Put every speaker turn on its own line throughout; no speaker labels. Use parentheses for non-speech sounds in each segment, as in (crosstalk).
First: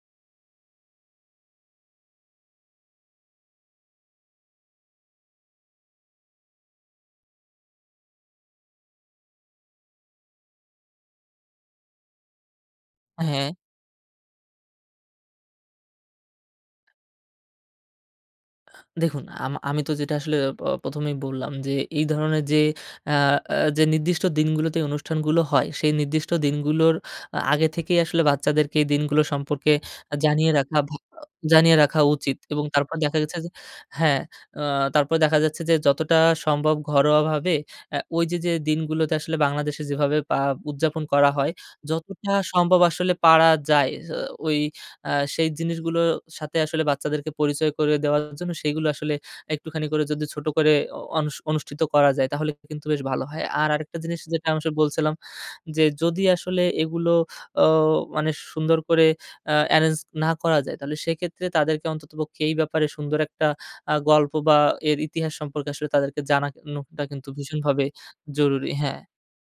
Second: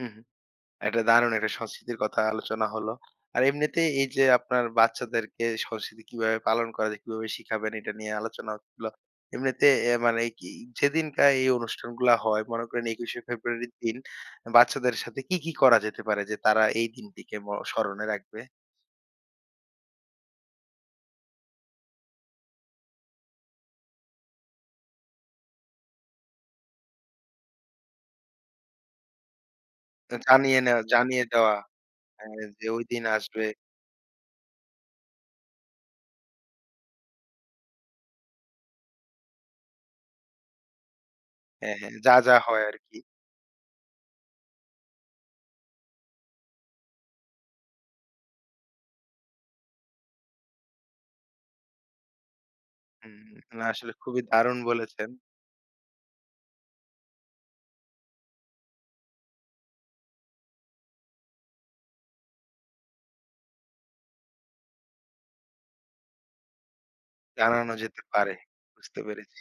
হু, হুম। একটা দারুণ একটা সংস্কৃতির কথা আলোচনা হলো। আর এমনিতে এইযে আপনার বাচ্চাদেরকে সংস্কৃতি কিভাবে পালন করা যায়, কিভাবে শিখাবেন এটা নিয়ে আলোচনা। (unintelligible) এমনিতে এ মানে কি যেদিনকার এই অনুষ্ঠানগুলা হয় মনে করেন একুশে
হ্যাঁ।
ফেব্রুয়ারি দিন বাচ্চাদের সাথে কি, কি, করা যেতে পারে যে, তারা এই দিনটিকে ম স্মরণে রাখবে?
দেখুন। আম আমি তো যেটা আসলে প ১ম এই বললাম যে, এই ধরনের যে, আ আ যে, নির্দিষ্ট দিনগুলোতে এই অনুষ্ঠানগুলো হয়, সেই নির্দিষ্ট দিনগুলোর আ আগে থেকেই আসলে বাচ্চাদেরকে এই দিনগুলো সম্পর্কে আ
না
জানিয়ে
জানিয়ে
রাখা
নেয়া
ভা
জানিয়ে দেওয়া
জানিয়ে রাখা
এ
উচিত। এবং
যে,
তারপর
ওইদিন
দেখা গেছে
আসবে।
যে হ্যাঁ। আ তারপরে দেখা যাচ্ছে যে, যতটা সম্ভব ঘরোয়াভাবে এ্যা ওইযে যে, দিনগুলোতে আসলে বাংলাদেশে যেভাবে পা উদযাপন করা হয়।
হ্যাঁ, হ্যাঁ। যা,
যতটা
যা হয়
সম্ভব
আরকি।
আসলে পারা যায় যে, ওই আ সেই জিনিসগুলো সাথে আসলে বাচ্চাদেরকে পরিচয় করে দেওয়ার জন্য সেগুলো আসলে একটুখানি করে যদি ছোট করে অ অনুস অনুষ্ঠিত করা যায় তাহলে কিন্তু বেশ
হুম,
ভালো হয়।
না
আর
আসলে
আরেকটা জিনিস
খুবই
যেটা
দারুণ
(unintelligible)
বলেছেন।
বলছিলাম যে, যদি আসলে এগুলো ও মানে সুন্দর করে আ এ্যারেঞ্জ না করা যায় তাহলে সেক্ষেত্রে তাদেরকে অন্ততপক্ষে এই ব্যাপারে সুন্দর একটা আ গল্প বা এর ইতিহাস সম্পর্কে আসলে তাদেরকে জানানোটা কিন্তু
জানানো
ভীষণভাবে
যেতে পারে।
জরুরি। হ্যাঁ।
বুঝতে পেরেছি।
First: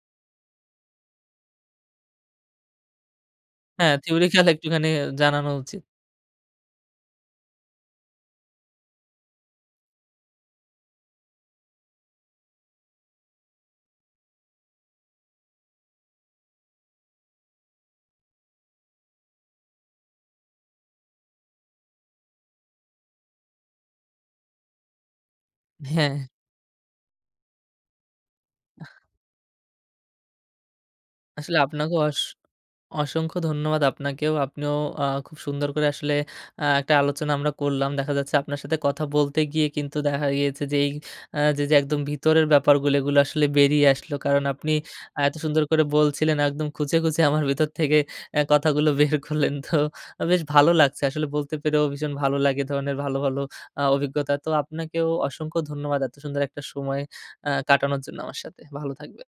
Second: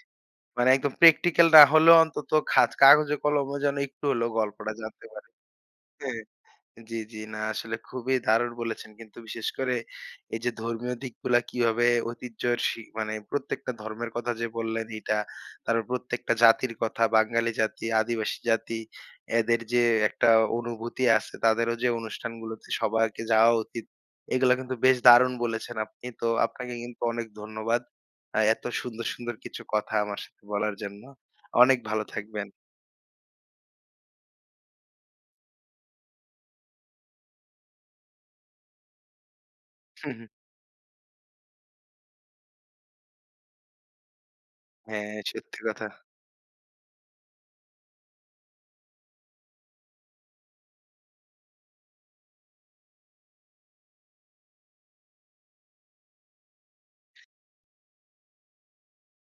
মানে একদম practical না হলেও অন্তত খাত কাগজে কলমে যেন
হ্যাঁ,
একটু হলেও
theoritical
গল্পটা
একটুখানি হে
জানতে পারে।
জানানো উচিত।
জ্বি, জ্বি, না আসলে খুবই দারুণ বলেছেন। কিন্তু বিশেষ করে এইযে ধর্মীয় দিকগুলা কিভাবে ঐতিহ্যের সি মানে প্রত্যেকটা ধর্মের কথা যে, বললেন, এটা। তারপর প্রত্যেকটা জাতির কথা, বাঙালি জাতি, আদিবাসী জাতি এদের যে, একটা অনুভূতি আছে তাদেরও যে, অনুষ্ঠানগুলোতে সবাইকে যাওয়া উচিত। এগুলো কিন্তু বেশ দারুণ বলেছেন আপনি।
হ্যাঁ।
তো আপনাকে কিন্তু অনেক ধন্যবাদ। আ এত
আহ।
সুন্দর, সুন্দর, কিছু কথা আমার সাথে বলার জন্য।
আসলে
অনেক
আপনাকেও
ভালো
অস
থাকবেন।
অসংখ্য ধন্যবাদ আপনাকেও আপনিও আ খুব সুন্দর করে আসলে আ একটা আলোচনা আমরা করলাম। দেখা যাচ্ছে আপনার সাথে কথা বলতে গিয়ে কিন্তু
হু, হুম।
দেখা গিয়েছে যে, এই আ যে যে, একদম ভিতরের ব্যাপারগুলি এগুলা আসলে বেরিয়ে আসলো। কারণ আপনি
হ্যাঁ,
এত
সত্যি
সুন্দর করে
কথা।
বলছিলেন একদম খুঁজে, খুঁজে, আমার ভিতর থেকে এ্যা কথাগুলো বের করলেন তো বেশ ভালো লাগছে আসলে বলতে পেরেও ভীষণ ভালো লাগে। এ ধরণের ভালো, ভালো আ অভিজ্ঞতা। তো আপনাকেও অসংখ্য ধন্যবাদ এত সুন্দর একটা সময় আ কাটানোর জন্য আমার সাথে। ভালো থাকবেন।